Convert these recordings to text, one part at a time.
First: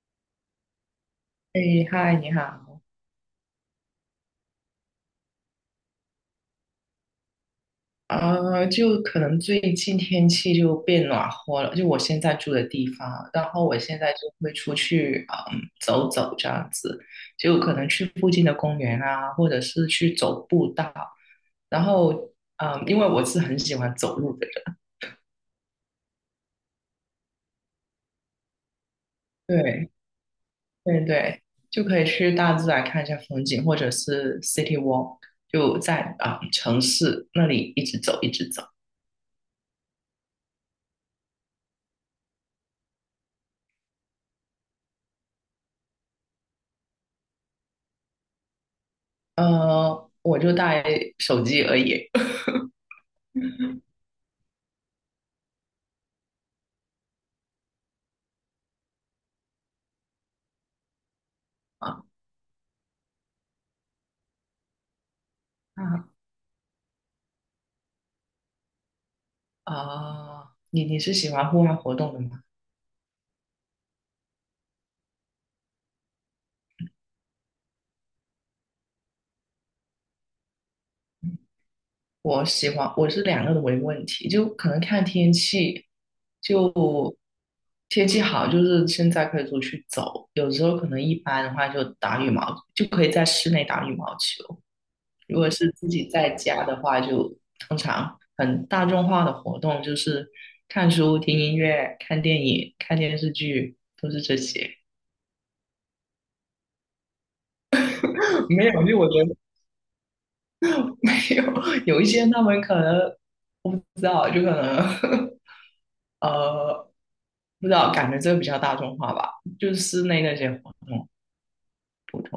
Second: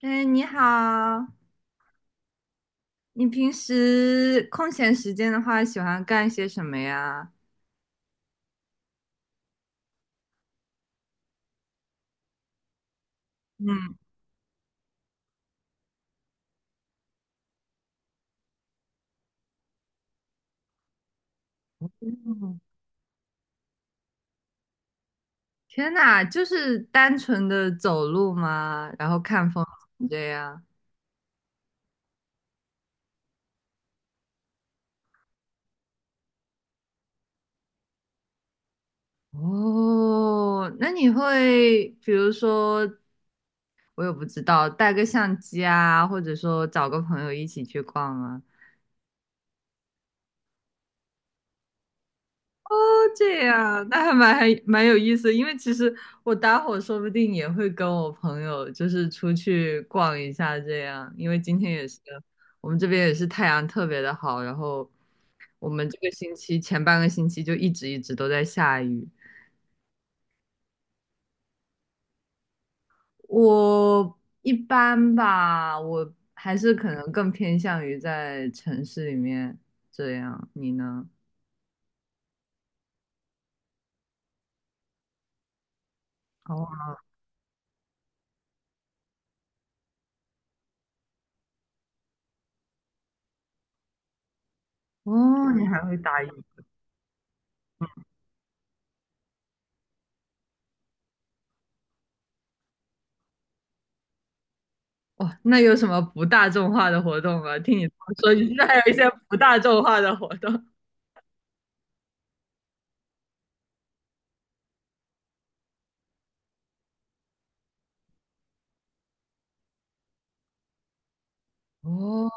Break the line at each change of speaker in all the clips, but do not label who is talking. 哎，你好，
哎，嗨，你好。
你平时空闲时间的话，喜欢干些什么呀？
就可能最近天气就变暖和了，就我现在住的地方，然后我
嗯。
现在就会出去，走走这样子，就可能去附近的公园啊，或者是去走步道。然后，
嗯。
因为我是很喜欢走路的人。
天呐，就是单纯的走路吗？然后看风
对，
景这样。
对对，就可以去大自然看一下风景，或者是 city walk，就在啊，城市那里一直走一直走。
哦，那你会比如说，我也不知道，带个相机啊，或者说找个朋友一起去逛吗？
我就带手机而已。
哦，这 样，那还蛮有意思因为其实我待会儿说不定也会跟我朋友就是出去逛一下这样，因为今天也是
啊。
我们这边也是太阳特别的好，然后我们这
啊
个星期前半个星期就一直一直都在下雨。
啊，你是喜欢户外活动的吗？
我一般吧，我还是可能更偏向于在城市里面这样，你呢？
我喜欢，我是两个都没问题，就可能看天气，
哦。
就天气好，就是现在可以出去走，有时候可能一般的话就打羽毛，就可以在室内打羽毛球。如果
哦。你
是
还
自
会
己
打羽
在家的话，就通常很大众化的活动就是看书、听音乐、看电影、看电视剧，都是这些。
哇，那有什么不大众化的活动吗？听你这么说，你现在
没
还有
有，
一
就
些
我觉
不
得。
大众化的活动。
没有，有一些他们可能我不知道，就可能 呃不知道，感觉这个比较大众化吧，就是室内那些活动普
哦，
通。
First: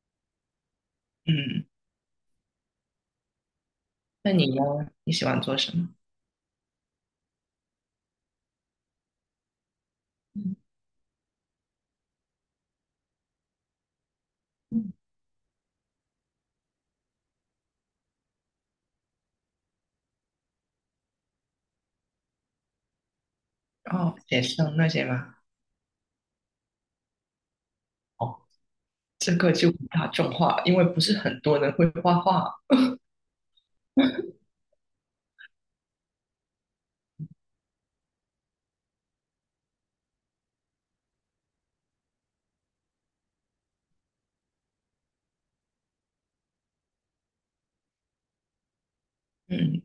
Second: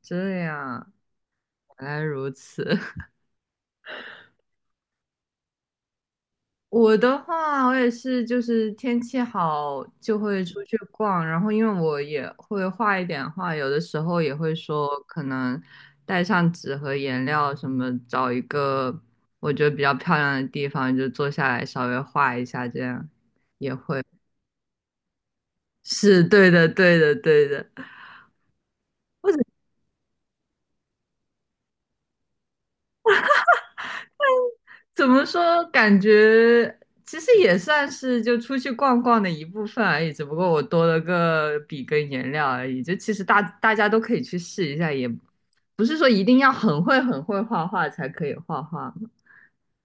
这样，
嗯，
原来如此。
那你呢？你喜欢做什么？
我的话，我也是，就是天气好就会
嗯
出去逛，然后因为我也会画一点画，有的时候也会说
嗯，
可能带上纸和颜料什么，找一个我觉得比较漂亮的地方就坐下来稍微画一下，这样也会。
哦，写生那些吗？
是对的，对的，对的。
哦，这个 就不大众化，因为不是很多人会画画。
怎么说？感觉其实也算是就出去逛逛的一部分而已，只不过我多了个笔跟颜料而已。就其实大家都可以去试一下，也不是说一定要很会很会画画才可以画画。
嗯，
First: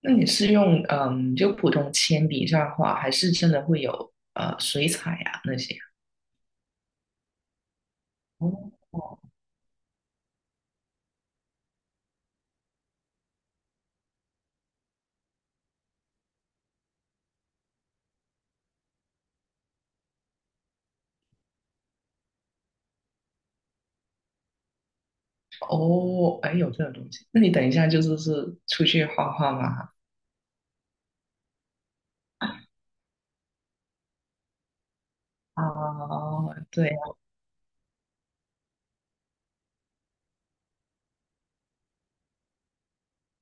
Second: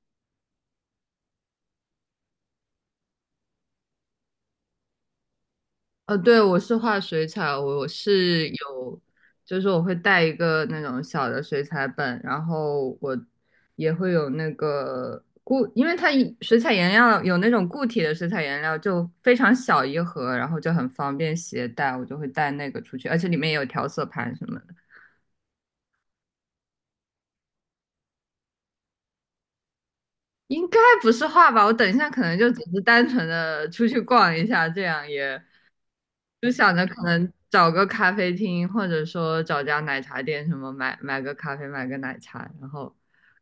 那你是用就普通铅笔这样画，还是真的会有水彩呀、那些？
呃，对，我是画水彩，我是
哦。
有，就是我会带一个那种小的水彩本，然后我也会有那个因为它水彩颜料有那种固体的水彩颜料，就非常小一盒，然后就很方便携带，我就会带那个出去，而且里面也有调色盘什么的。
哦，哎，有这个东西。那你等一下就是出去画画嘛？
应该不是画吧？我等一下可能就只是单纯的出去逛一下，这样也
啊，
就想着
对啊，
可能找个咖啡厅，或者说找家奶茶店什么买个咖啡，买个奶茶，然后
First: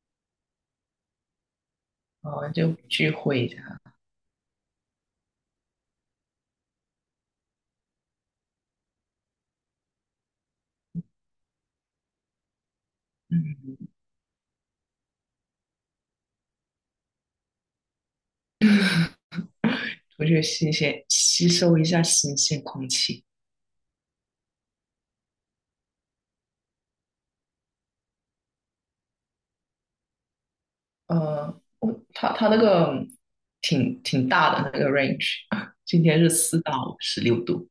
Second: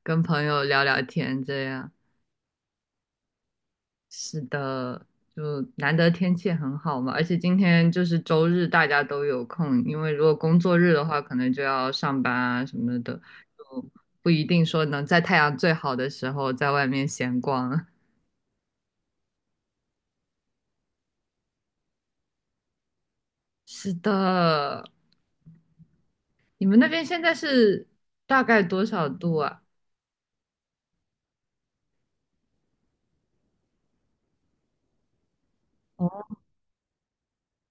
跟朋友聊聊天，这样。
哦，就聚会一下。
是的，就难得天气很好嘛，而且今天就是周日，大家都有空，因为如果工作日的话，可能就要上班啊什么的，
嗯，
就不一定说能在太阳最好的时候在外面闲逛。
出去吸收一下新鲜空气。
是的，你们那边现在是大概多少度啊？
我它那个挺大的那个 range，今天是4到16度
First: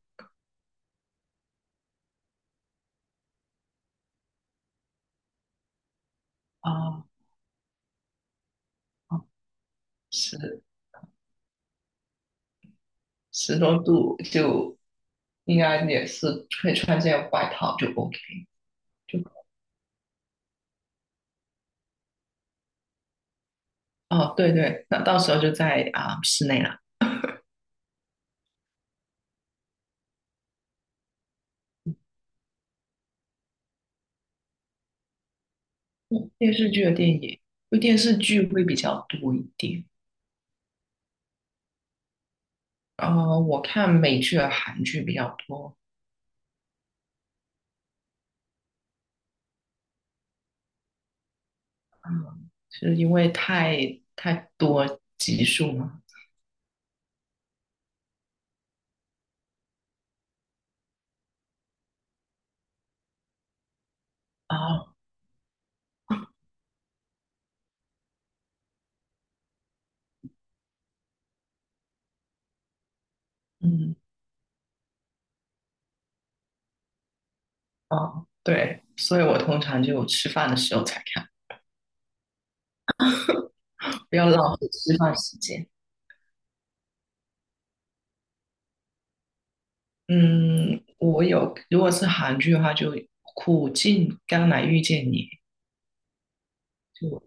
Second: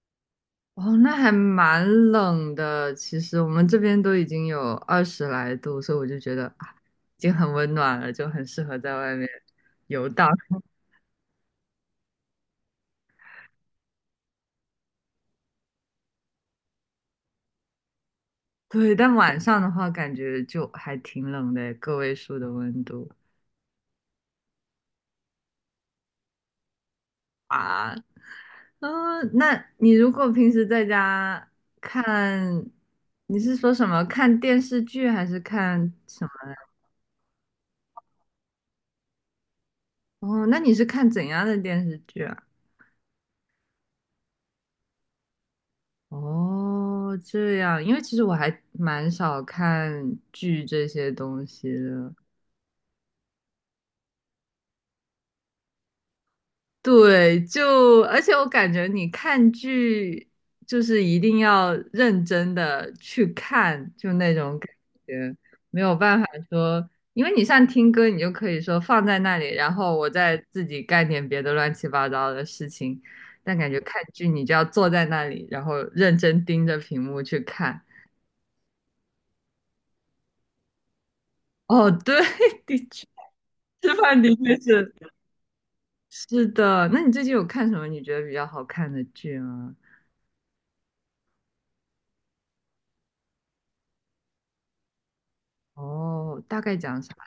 哦，那还蛮冷的。其实我们这边都已经有20来度，所以我就觉得啊，
啊。
已经很温暖了，就很适合在外面
哦，
游荡。
十 十多度就应该也是可以穿件外套就 OK。
对，但
就
晚上的话，感觉就还挺冷的，个位数的温度
哦，对对，那到时候就在啊、室内了。
啊。嗯，那你如果平时在家看，你是说什么？看电视剧还是看什么？
嗯电视剧的电影，因为电视剧会比较多一点。
哦，那你是看怎样的电视剧啊？
我看美剧和韩剧比较多。
哦，这样，因为其实我还蛮少看剧这些东西的。
嗯，是因为太多集数嘛。
对，就而且我感觉你看剧就是一定要认真的去看，就那种感
啊，
觉，没有办法说，因为你像听歌，你就可以说放在那里，然后我再自己干点别的乱七八糟的事情，但感觉
嗯，
看剧你就要坐在那里，然后认真盯着屏幕去看。
啊，对，所以我通常就吃饭的时候才看，
哦，对，的确。吃
不
饭
要
的
浪
确
费
是。
吃饭时间。
是的。那你最近有看什么你觉得比较好看的剧吗？
嗯，我有，如果是韩剧的话，就《苦尽甘来遇见你》。
哦，大概讲啥？
就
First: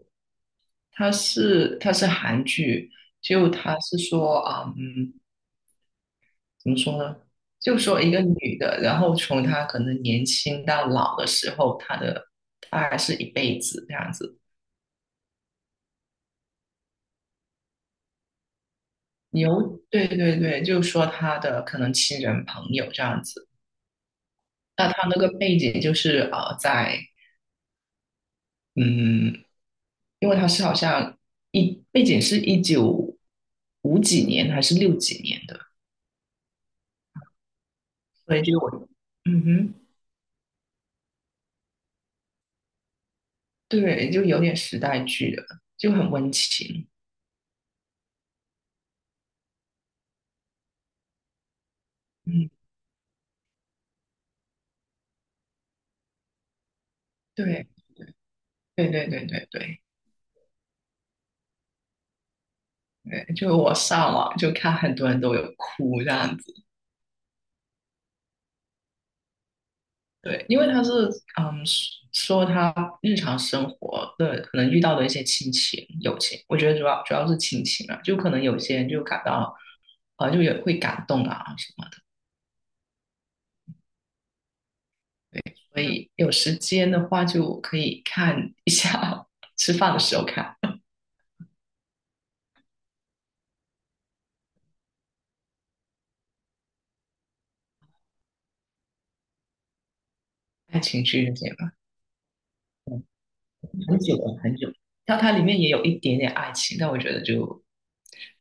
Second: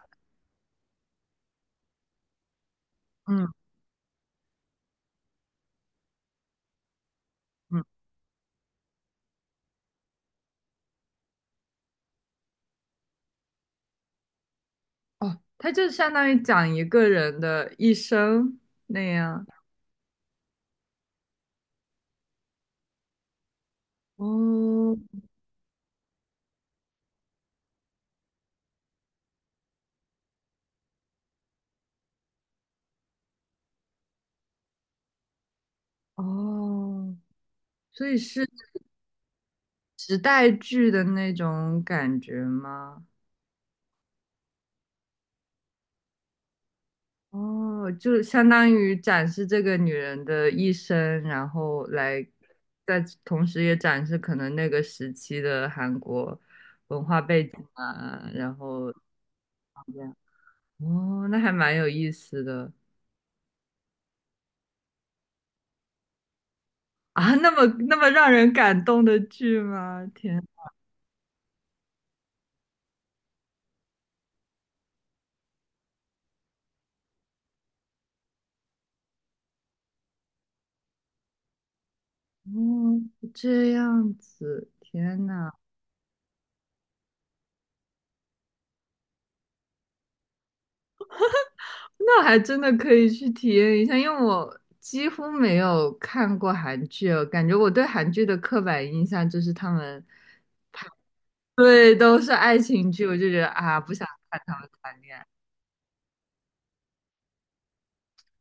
它是韩剧，
嗯。
就它是说啊。嗯。怎么说呢？就
嗯。
说一个女的，然后从她可能年轻到老的时候，她的大概是一辈子这样子。
哦，它就相当于讲一个人的一生那样。
有，对对对，就说她的可能亲人朋友这样子。那
哦。
她那个背景就是在嗯，因为她是好像背景是195几年还是6几年的。
哦，所以
所以
是
就我，嗯哼。
时代剧的那种感觉吗？
对，就有点时代剧的，就很温情。
哦，就相当于展示这个女人的一生，然后来，
嗯，
在同时也展示可能那个时期的韩国文化背景
对
啊，然
对
后
对对对对。
这样，哦，那还蛮有意思的
对，就我上网就看很多人都有哭这样子。
啊，那么那么让人感动的剧吗？天。
对，因为他是嗯说他日常生活的可能遇到的一些亲情、友情。我觉得主要是亲情啊，就可能有些人就感到啊就也会感动啊什么的。
哦，这样子，天呐。
所以有时间的话就可以看一下。吃饭的时候看
那还真的可以去体验一下，因为我几乎没有看过韩剧哦，感觉我对韩剧的刻板印象就是他们，
爱情剧这些吧，
对，都是爱情剧，我就觉得啊，不
很
想
久了
看
很
他们
久了。
谈恋
但
爱。
它里面也有一点点爱情，但我觉得就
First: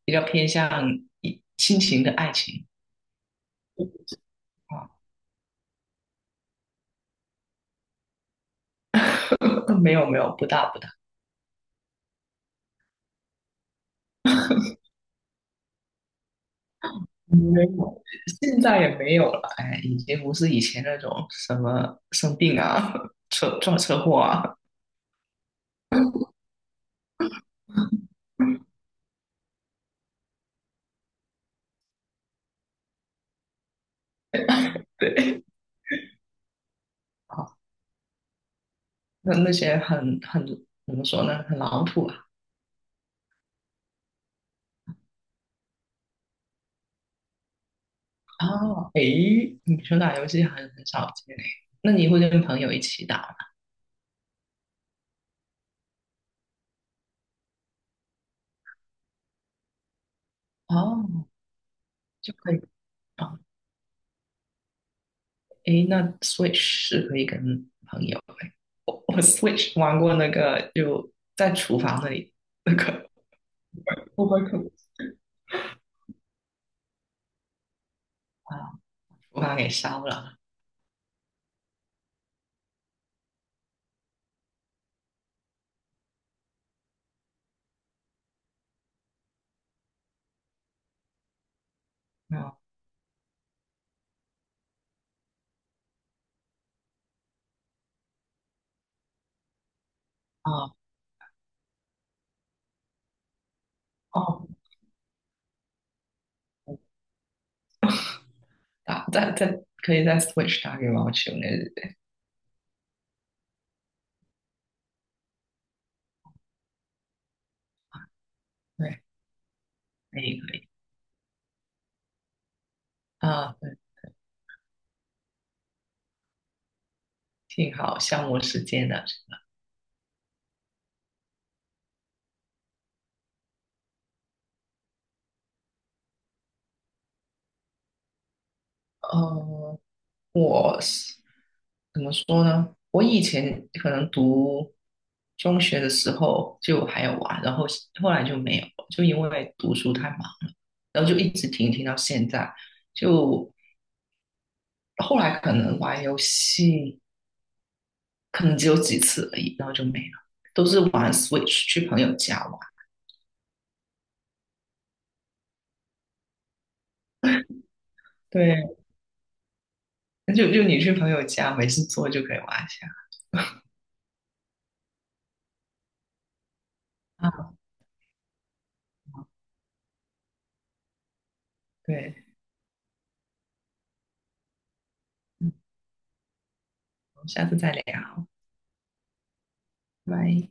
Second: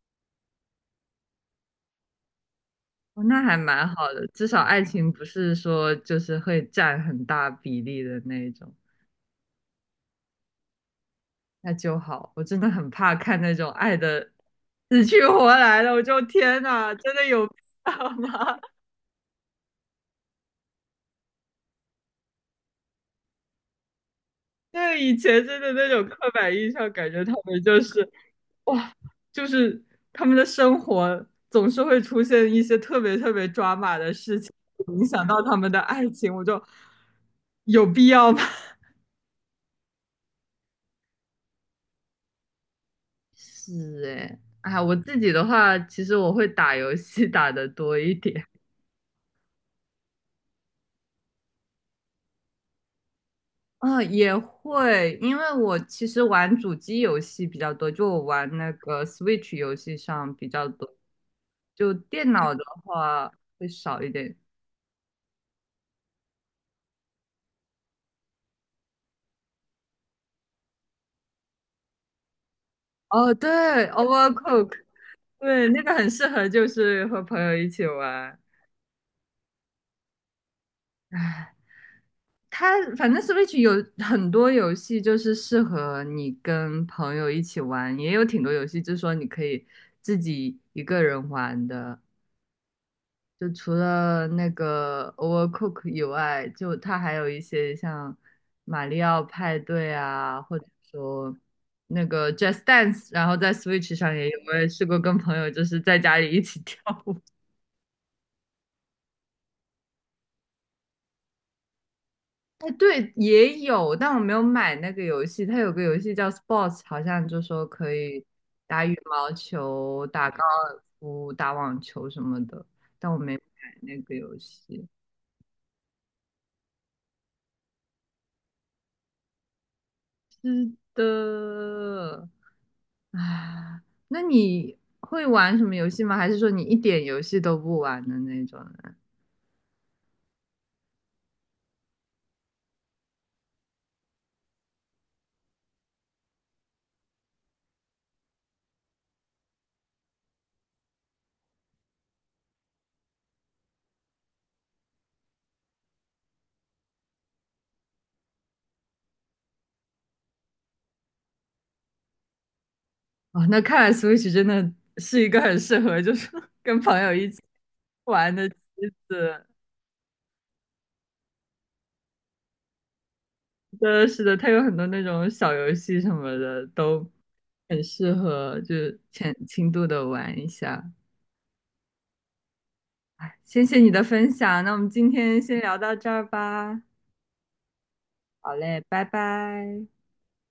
比较偏向亲情的爱情。
哦，那还蛮好的，至少爱
啊。
情不是说就是会占很大比例的那一种，
没有没有，不大不大，
那就好。我真的很怕看那种爱的死去活来的，我就天哪，真的有必
没有，
要吗？
现在也没有了。哎，已经不是以前那种什么生病啊、车祸啊。
对，以前真的那种刻板印象，感觉他们就是哇，就是他们的生活总是会出现一些特别特别抓马的事情，影响
对
到他们的爱情，我就
啊，
有必要吗？
那些很怎么说呢，很老土啊。
是哎，哎，我自己的话，其实我会打游戏打的多一点。
哦，哎，你说打游戏很少见嘞。那你会跟朋友一起打吗？
啊，也会，因为我其实玩主机游戏比较多，就我玩那个 Switch 游戏上比较多，
哦，
就电
就可
脑
以
的话
啊。
会少一点。
哎，那 Switch 是可以跟朋友哎，我 Switch 玩过那个，就在厨房那里那个
哦，对
o v e r c o o
，Overcook,对，那个很适合就是和朋友一起玩。
k 啊，厨房给烧了。
唉，它反正 Switch 有很多游戏就是适合你跟朋友一起玩，也有挺多游戏就是说你可以自己一个人玩的。
啊。
就除了那个 Overcook 以外，就它还有一些像马里奥派对啊，或者
啊
说那个 Just Dance,然后在 Switch 上也有，
哦，
我也试过跟朋友就是在家里一起 跳舞。
打再可以再 switch 打羽毛球那日。
哎，对，也有，但我没有买那个游戏。它有个游戏叫 Sports,好像就说可以打羽
对，
毛球、
可
打高
以可以
尔夫、打网球什么的，但我没买
啊，对，
那个游戏。
挺好，消磨时间的。
是的。啊，那你会玩什么游戏吗？还是说你一点游戏都不玩的那种人？
呃，我是怎么说呢？我以前可能读中学的时候就还有玩，然后后来就没有，就因为读书太忙，然后就一直停到现在。就后来可能玩游戏，可能只有几次而已，然后就没了，都是玩 Switch 去朋友家玩。
哦，那看来 Switch 真的是一个很适合，就是 跟朋友一起玩的机
对，
子。
那就你去朋友家没事做就可以挖下
真的是的，它有很多那种小游戏什么的，都
啊。
很适合，就是浅轻度的玩一下。
对，
哎，谢谢你的分享，那我们今天先
嗯
聊到这儿吧。
我们下次再聊，
好嘞，拜拜。
拜。